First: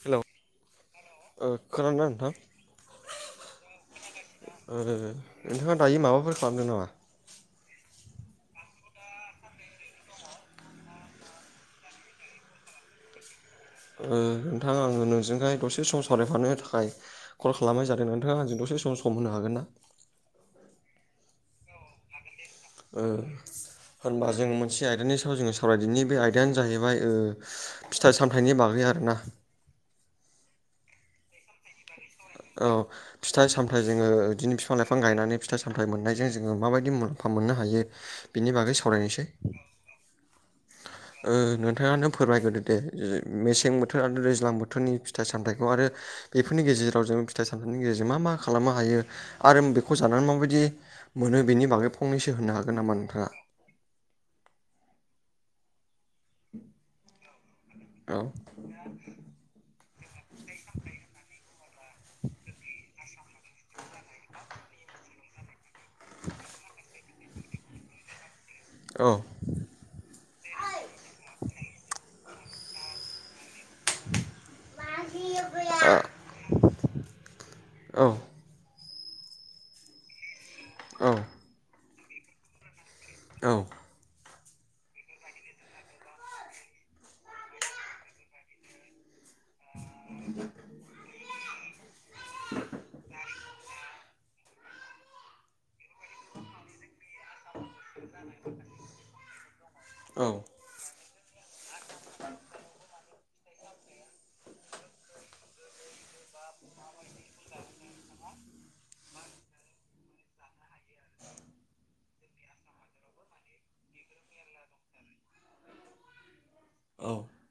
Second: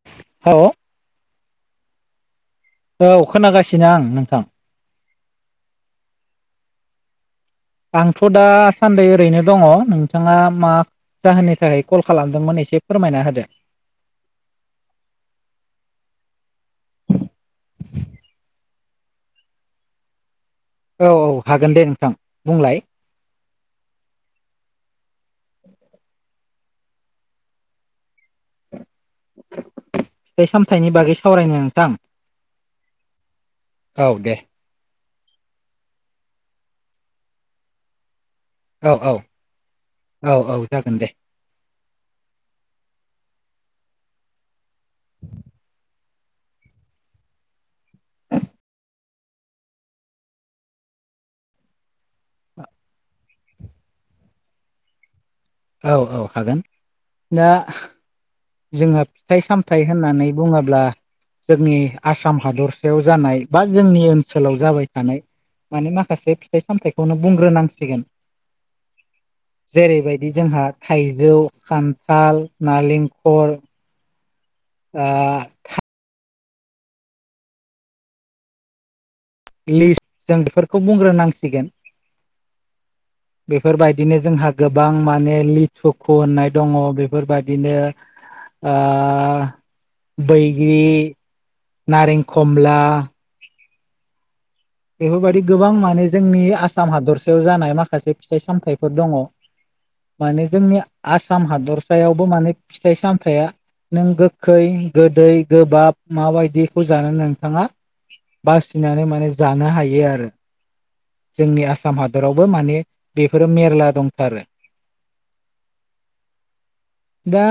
Hello औ ओ खोनादों ना नोंथां औ खोनागासिनो आं नोंथां ओ नोंथाङा दायो माबाफोर खालामदों नामा आंथ' दासान्दि ओरैनो दङ नोंथाङा मा? जाहोननि थाखाय कल खालामदोंमोन एसे फोरमायना होदो ओ नोंथां आङो नोंजोंहाय दसे सम सावरायफानो थाखाय कल खालामनाय जादों नोंथाङा आंजों दसे सम सम होनो हागोन ना औ औ हागोन दे नोंथां बुंलाय ओ होनबा जों मोनसे आयदानि सायाव जोङो सावरायदोंनि बे आयदायानो जाहैबाय ओ फिथाइ सामथाइनि बागै आरोना फिथाइ सामथायाइनि बागै सावरायनो नोंथां औ फिथाइ सामथायाइ जोङो औ दे बिदिनो बिफां लाइफां गायनानै फिथाइ सामथायाइ मोननायजों जोङो माबायदि मुलाम्फा मोननो हायो। बिनि बागै औ औ सावरायनोसै औ औ जागोन दे ओ नोंथाङानो फोरमायग्रोदो दे मेसें बोथोर आरो दैज्लां बोथोर थोरनि फिथाइ सामथाइखौ आरो बेफोरनि गेजेराव जों फिथाइ सामथाइनि गेजेरजों मा मा खालामनो हायो आरो बेखौ जानानै माबायदि मोनो बेनि बागै फंनैसो होननो हागोन नामा नोंथाङा औ औ हागोन दा औ जोङो फिथाइ सामथाइ होननानै बुङोब्ला जोंनि आसाम हादरसायाव जानाय बा जोंनि ओनसोलाव जाबाय थानाय माने माखासे फिथाइ सामथाइखौनो बुंग्रोनांसिगोन औ जेरैबायदि जोंहा थाइजौ खान्थाल नालेंखर ओ बिबोैया आ औ लिसु जों बेफोरखौ बुंग्रोनांसिगोन औ बेफोरबायदिनो जोंहा गोबां माने लिथुखु होननाय दङ बेफोरबायदिनो ओ बैग्रि नारें खमला बेफोरबायदि गोबां माने जोंनि आसाम हादरसायाव जानाय माखासे फिथाइ सामथायाइफोर दङ [unintelligible] माने जोंनि आसाम हादरसायावबो माने फिथाइ सामथाइया नों गोखै गोदै गोबाब माबायदिखौ जानो नोंथाङा बासिनानै माने जानो हायो आरो जोंनि आसाम हादरावबो माने बेफोरो मेरला दंथारो औ दा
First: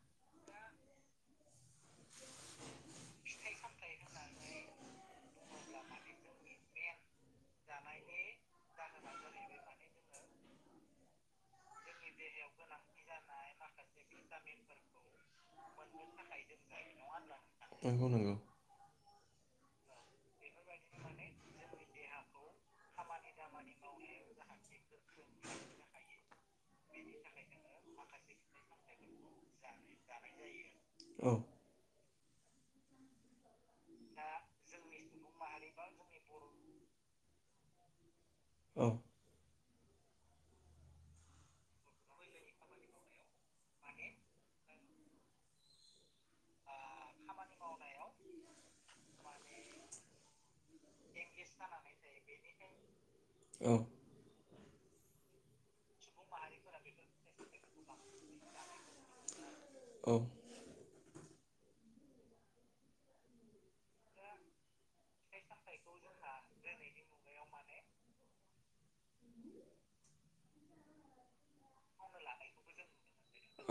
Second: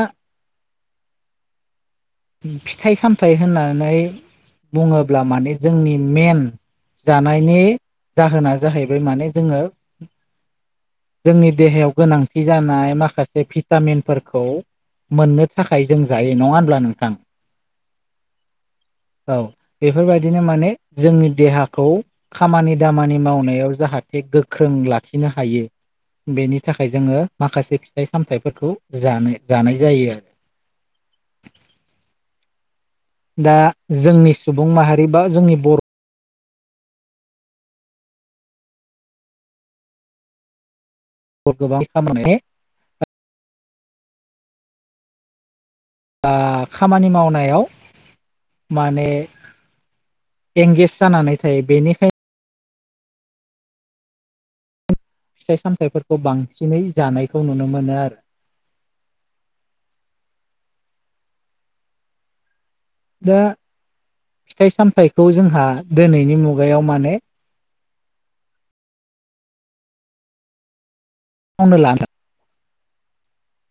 फिथाइ सामथाइ होननानै बुङोब्ला माने जोंनि मेन जानायनि जाहोना जाहैबाय माने जोङो जोंनि देहायाव गोनांथि जानाय माखासे भिटामिनफोरखौ मोननो थाखाय जों जायो नङा होनब्ला नोंथां नंगौ नंगौ औ बेफोरबायदिनो माने जोंनि देहाखौ खामानि दामानि मावनायाव जाहाथे गोख्रों लाखिनो हायो बेनि थाखाय जोङो माखासे फिथाइ सामथायाइफोरखौ जानो जानाय जायो आरो औ दा जोंनि सुबुं माहारि बा जोंनि बर' औ [unintelligible] खामानि मावनायाव माने एंगेज जानानै थायो बेनिखायनो औ फिथाइ सामथायाइफोरखौ बांसिनै जानायखौ नुनो मोनो आरो औ दा फिथाइ सामथायखौ जोंहा दिनैनि मुगायाव माने फाननो लाङो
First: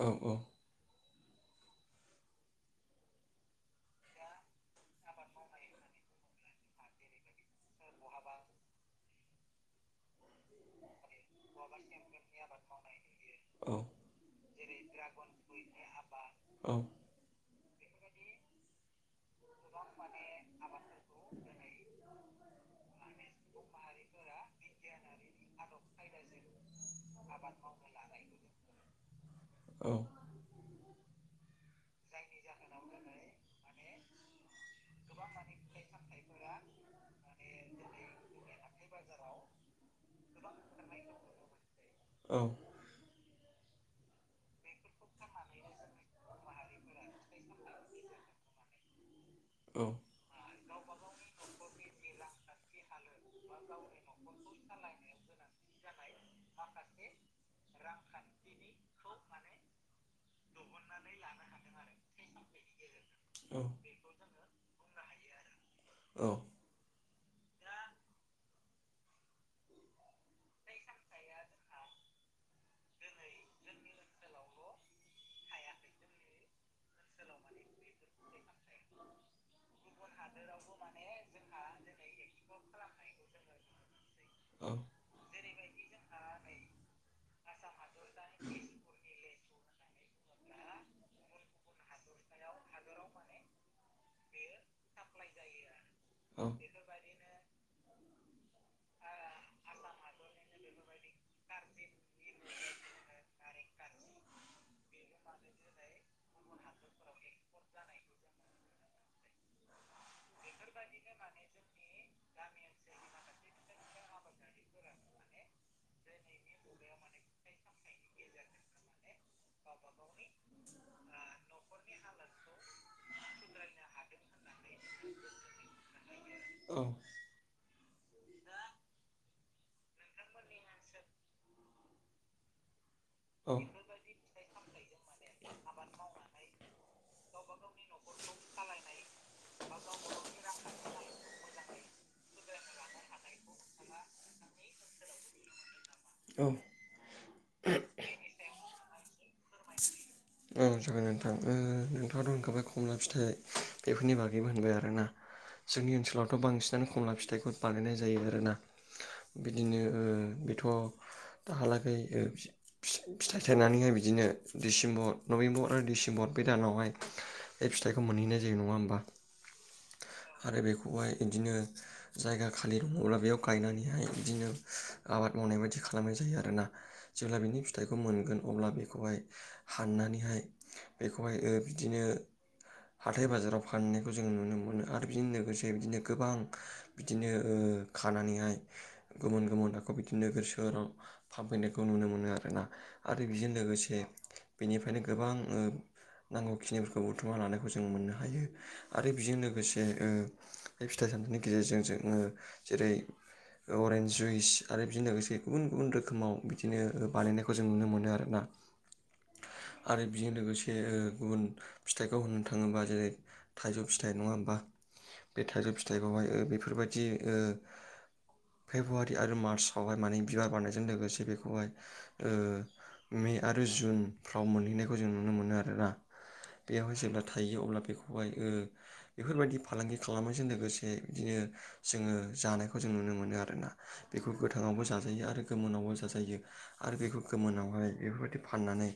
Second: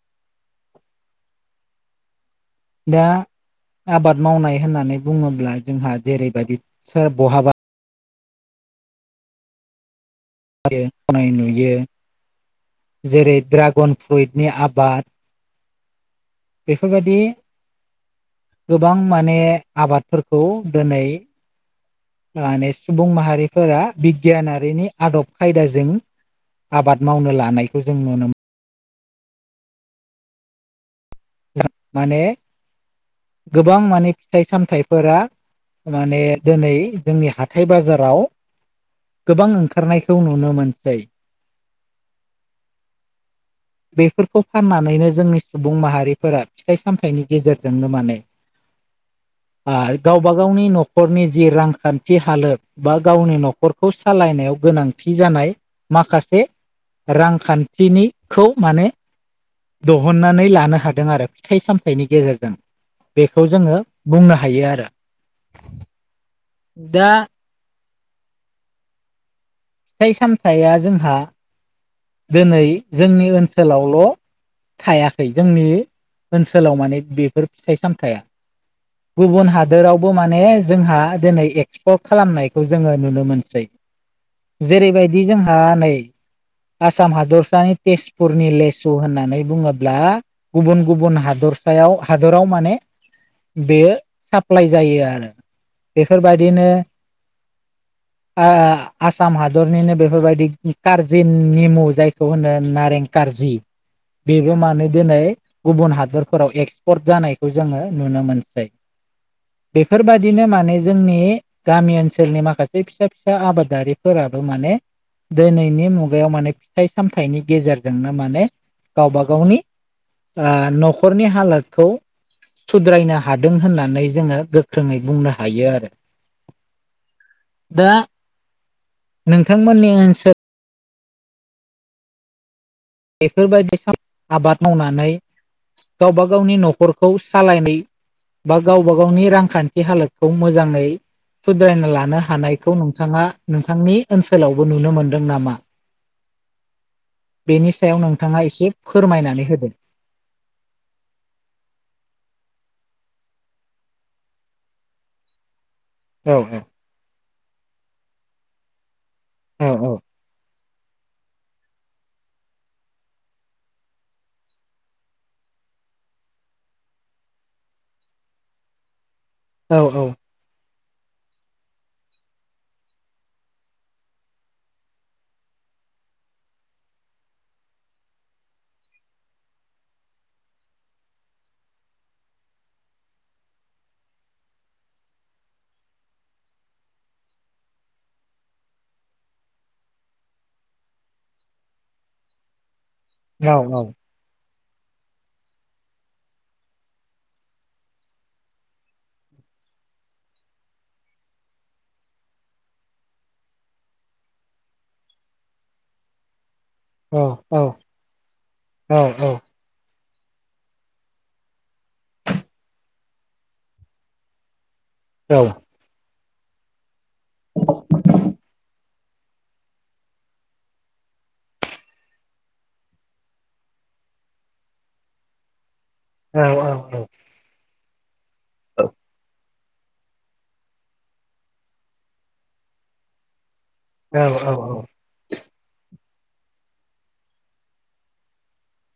औ औ दा आबाद मावनाय होननानै बुङोब्ला जोंहा जेरैबायदि सोर बहाबा [unintelligible] नाय नुयो जेरै ड्रागन फ्रुइटनि आबाद औ बेफोरबायदि गोबां माने आबादफोरखौ दिनै माने सुबुं माहारिफोरा बिगियानारिनि आदब खायदाजों आबाद मावनो लानायखौ जों नुनो मोनो। औ माने जायनि जाहोनावनो गोबां माने फिथाइ सामथाइफोरा माने दिनै जोंनि हाथाय बाजाराव गोबां ओंखारनायखौ नुनो मोनसै। औ बेफोरखौ फाननानैनो जोंनि सुबुं माहारि फोरा फिथाइ सामथाइनि गेजेरजोंनो माने गावबा गावनि न'खरनि जि रांखान्थि हालोद बा गावनि न'खरखौ सालायनायाव गोनांथि जानाय माखासे रांखान्थिनिखौ माने दिहुननानै लानो हा- दों आरो फिथाइ सामथाइनि गेजेरजों बेखौ जोङो बुंनो हायो आरो। दा फिथाइ सामथाइया जोंहा दोनै जोंनि ओनसोलावल' थायाखै जोंनि ओनसोलाव माने बेफोर फिथाइ सामथाइया [inaudible] गुबुन हादोरावबो माने जोंहा दिनै एक्सपर्ट खालामनायखौ जोङो नुनो मोनसै। जेरैबायदि जोंहा नै आसाम हादरसानि तेजपुरनि लेसु होननानै बुङोब्ला गुबुन गुबुन हादरसायाव हादराव माने बेयो साफ्लाय जायो आरो बेफोरबायदिनो ओ आसाम हादरनिनो बेफोरबायदि खारजि जि निमु जायखौ होनो नारें कारजि बेबो मानोे दिनै गुबुन हादरफोराव एक्सपर्ट जानायखौ जोङो नुनो मोनसै। बेफोरबादिनो माने जोंनि गामि ओनसोलनि माखासे फिसा फिसा आबादारिफोराबो माने दिनैनि मु- गायाव माने फिथाइ सामथाइनि गेजेरजोंनो माने गावबा गावनि ओ न'खरनि हालोदखौ सुद्रायनो हादों होननानै जोङो गोख्रोङै बुंनो हायो आरो औ दा नोंथांमोननि ओनसोल औ बेफोरबायदि [unintelligible] आबाद मावनानै गावबा गावनि नखरखौ सालायनाय बा गावबा गावनि रांखान्थि हालोदखौ मोजाङै सुद्रायना लानो हानायखौ नोंथाङा नोंथांनि ओनसोलावबो नुनो मोनदों नामा? औ बेनि सायाव नोंथाङा एसे फोरमायनानै होदो। औ जागोन नोंथां ओ नोंथाङाथ' होनखाबाय खमला फिथाइ बेफोरनि बागैबो होनबाय आरोना जोंनि ओनसोलावथ' औ औ बांसिनानो खमला फिथाइखौ बानायनाय जायो आरोना। औ बिदिनो बिथ' दाहालागै फिथाइ थायनानैहाय बिदिनो डिसेम्बर नभेम्बर माने डिसेम्बर बे दानावहाय बे फिथाइखौ मोनहैनाय जायो नङा ओमबा? औ औ आरो बेखौहाय इदिनो जायगा खालि दङब्ला बेयाव गायनानैहाय बिदिनो आबाद मावनाय बायदि खालामनाय जायो आरोना। जेब्ला बिनि फिथाइखौ मोनगोन अब्ला बेखौहाय हाननानैहाय बेखौहाय ओ बिदिनो हाथाय बाजाराव फानहैनायखौ जों नुनो मोनो आरो बिजों लोगोसे बिदिनो गोबां बिदिनो ओ खानानैहाय गोमोन गोमोन आक' बिदिनो नोगोर सोहोराव फानफैनायखौ नुनो मोनो आरोना। आरो बेजों औ लोगोसे बेनिफ्रायनो गोबां ओ नांगौखिनिफोरखौ बुथुमना लानायखौ जों मोननो हायो। आरो बेजों लोगोसे ओ बे फिथाइ सामथाइनि गेजेरजों जोङो जेरै अरेन्ज जुइस आरो बिदिनो लोगोसे गुबुन गुबुन रोखोमाव बिदिनो औ बानायनायखौ जों नुनो मोनो आरोना औ आरो बेजों लोगोसे ओ गुबुन फिथाइखौ होननो थाङोबा जेरै थाइजौ फिथाइ नङा ओमबा? बे थाइजौ फिथाइखौहाय ओ बेफोरबायदि ओ फेब्रुवारि आरो मार्चआवहाय माने बिबार बारनायजों लोगोसे बेखौहाय ओ मे आरो जुनफ्राव मोनहैनाय खौ जों नुनो मोनो आरोना बेयावहाय जेब्ला थायो अब्ला बेखौहाय ओ बेफोरबायदि फालांगि खालामनायजों लोगोसे बिदिनो जोङो जानायखौ जों नुनो मोनो आरोना। बेखौ गोथाङावबो जा जायो आरो गोमोनावबो जाजायो आरो बेखौ गोमोनावहाय बेफोरबायदि फाननानै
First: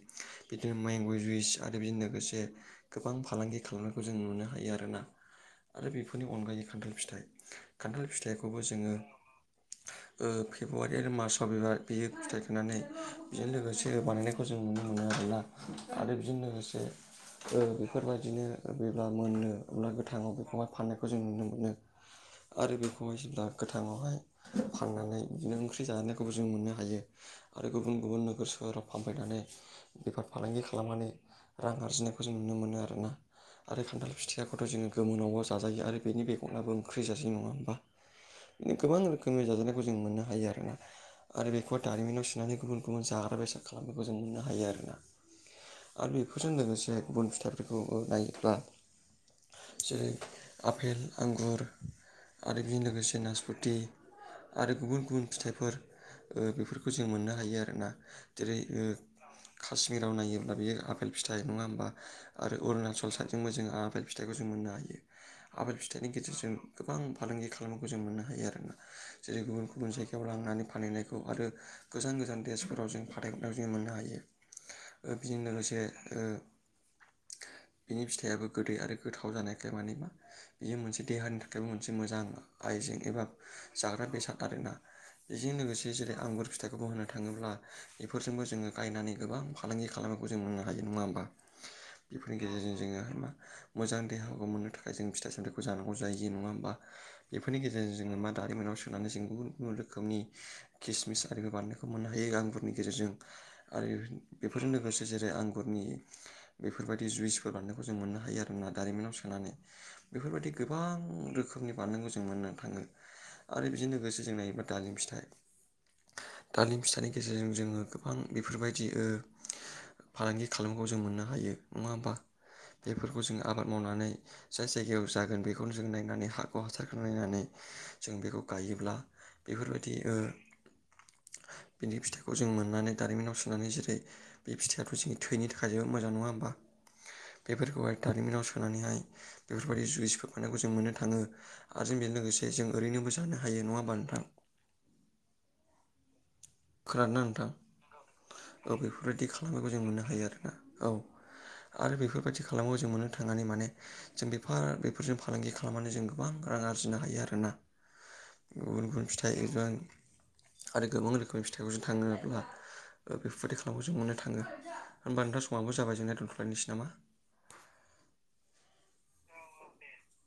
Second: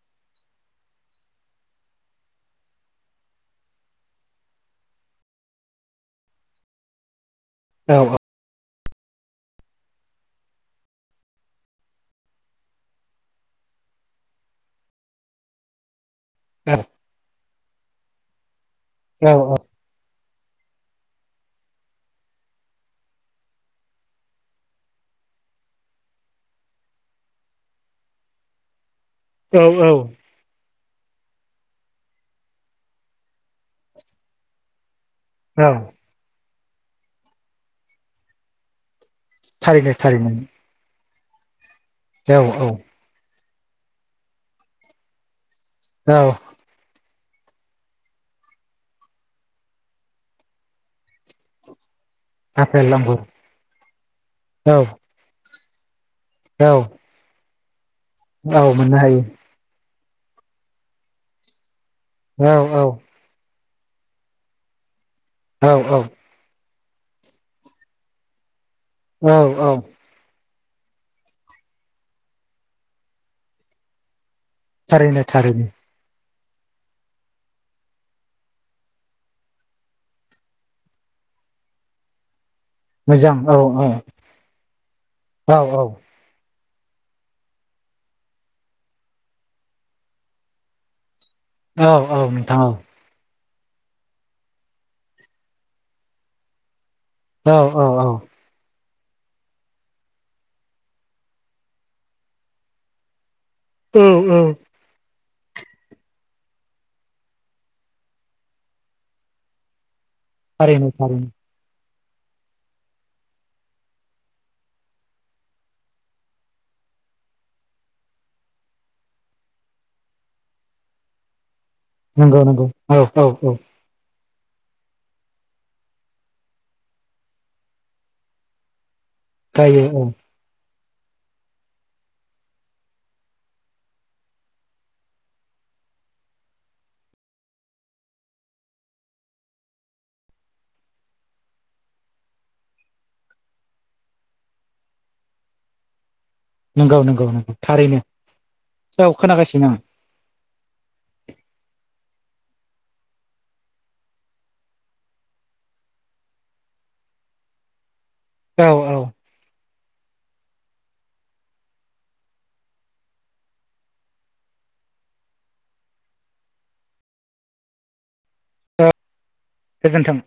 बिदिनो मेंगजुइस आरो बिजोंनो लोगोसे गोबां फालांगि खालामनायखौ जों नुनो हायो आरोना। आरो बेफोरनि अनगायै खान्थाल फिथाइ खान्थाल फिथाइखौबो जोङो ओ फेब्रुवारि आरो मार्चआव बेबेबा बियो फिथाइ थाइनानै बेजों लोगोसे बानायनायखौ जों नुनो मोनो आरोना। आरो बेजों लोगोसे ओ बेफोरबायदिनो बेबा मोननो अब्ला गोथाङाव बेखौहाय फाननायखौ जों नुनो मोनो। आरो बेखौहाय जेब्ला गोथाङावहाय फाननानै बिदिनो ओंख्रि जानायखौबो जों मोननो हायो आरो गुबुन गुबुन नोगोर सोहोराव फानबाय थानाय औ बेफार फालांगि खालामनानै रां आरजिनायखौ जों नुनो मोनो आरोना। आरो खान्थाल फिथाइयाखौथ' जोङो गोमोनावबा औ जाजायो आरो बेनि बेगराबो ओंख्रि जाजायो नङा ओनबा माने गोबां रो खोमनि जाजानायखौ थारैनो जों मोननो थारैनो हायो आरोना आरो बेखौहाय दारिमिनाव औ सोनानै औ गुबुन गुबुन जाग्रा बेसाद खालामनायखौ जों नुनो हायो आरोना‌। आरो औ बेफोरजों लोगोसे गुबुन फिथाइफोरखौबो गायोब्ला जेरै आफेल, आंगुर आरो बेजों आफेल लोगोसे आंगुर नासपथि औ आरो गुबुन गुबुन फिथाइफोर ओ औ बेफोरखौ जों मोननो हायो आरोना जेरै औ ओ मोननो हायो जेराव नायोब्ला बेयो आ आफेल फिथाइ नङा ओमबा औ आरो अरुणाचल साइडजोंबो जोङो आपेल फिथाइखौ जों मोननो हायो औ आफेल फिथाइनि गेजेरजों गोबां फालांगि खालामनायखौ जों मोननो हायो आरोना। औ जेरै गुबुन औ गुबुन जायगा लांनानै फानहैनायखौ आरो गोजान गोजान देसफोराव जों फाथायहरनाय जों मोननो हायो। ओ थारैनो बिजोंनो थारैनो लोगोसे ओ बिनि फिथाइआबो गोदै आरो गोथाव जानायखाय माने मा बेयो मोनसे देहानि थाखायबो मोनसे मोजां आइजें एबा मोजां औ जाग्रा बेसाद आरोना बेजों औ औ लोगोसे जेरै आंगुर फिथाइखौबो होननो थाङोब्ला बेफोरजोंबो जोङो गायनानै गोबां फालांगि खालामनायखौ जों मोननो हायो नङा होमबा औ औ बेफोरनि नोंथां गेजेरजों जोङो मा मोजां देहाखौ मोननो थाखाय जों फिथाइ सामथाइखौ जानांगौ जायो नङा होमबा बेफोरनि औ औ औ गेजेरजों जोङो मा दारिमिनाव सोनानै जों गुबुन गुबुन रोखोमनि किसमिस आरिखौ बानायनायखौ मोननो हायो आंगुरनि गेजेरजों आरो औ औ बेफोरजों लोगोसे जेरै आंगुर फोरनि बेफोरबायदि जुइसफोर बान्नायखौ जों मोननो हायो आरो ना दारिमिनाव सोनानै बेफोरबायदि गोबां थारैनो थारैनो रोखोम फोरनि बारनांगौ जों मोननानै थाङो आरो बेजों लोगोसे जों नायोबा दालिम फिथाइ दालिम फिथानि गेजेरजों जोङो गोबां बेफोरबायदि दि ओ फालांगि खालामनायखौ जों मोननो होयो। नङा होमबा नंगौ नंगौ औ बेफोरखौ औ जों औ आबाद मावनानै जाय जायगायाव जागोन बेखौनो जों नायनानै हाखौ हासारखौ नायनानै जों बेखौ गायोब्ला जायो बेफोरबायदि औ ओ बिनि फिथाइखौ जों मोननानै दारिमिनाव सो सुनानै जेरै बे फिथाइयाथ‌ जोंनि थैनि थाखाय जोबोद मोजां नङा होमबा बेफोरखौहाय दारिमिनाव सोनानैहाय बेफोरबायदि जुइस फाननायखौ जों मोननो थाङो आरो जों बेजों लोगोसे जों ओरैनोबो जानो हायो नङा होमबा नोंथां नंगौ खोनादों ना नंगौ नोंथां नंगौ थारैनो औ बेफोरबायदि खालामनायखौ जों मोननो हायो आरोना औ आरो बेफोरबायदि खालामो जों मोननो थांनानै माने जों बेफार बेफोरजों फालांगि खालामनानै जों गोबां रां आरजिनो हायो आरोना आं औ गुबुन-गुबुन फिथाइ एबा आरो गोबां रोखोमनि फिथाइखौ जों [unintelligible] ओ बेफोरबायदि खालामनायखौ जों मोननो थाङो होमबा नोंथां समाबबो जाबाय जोंनाय दोनथ'लायनोसै नामा औ गोजोन्थों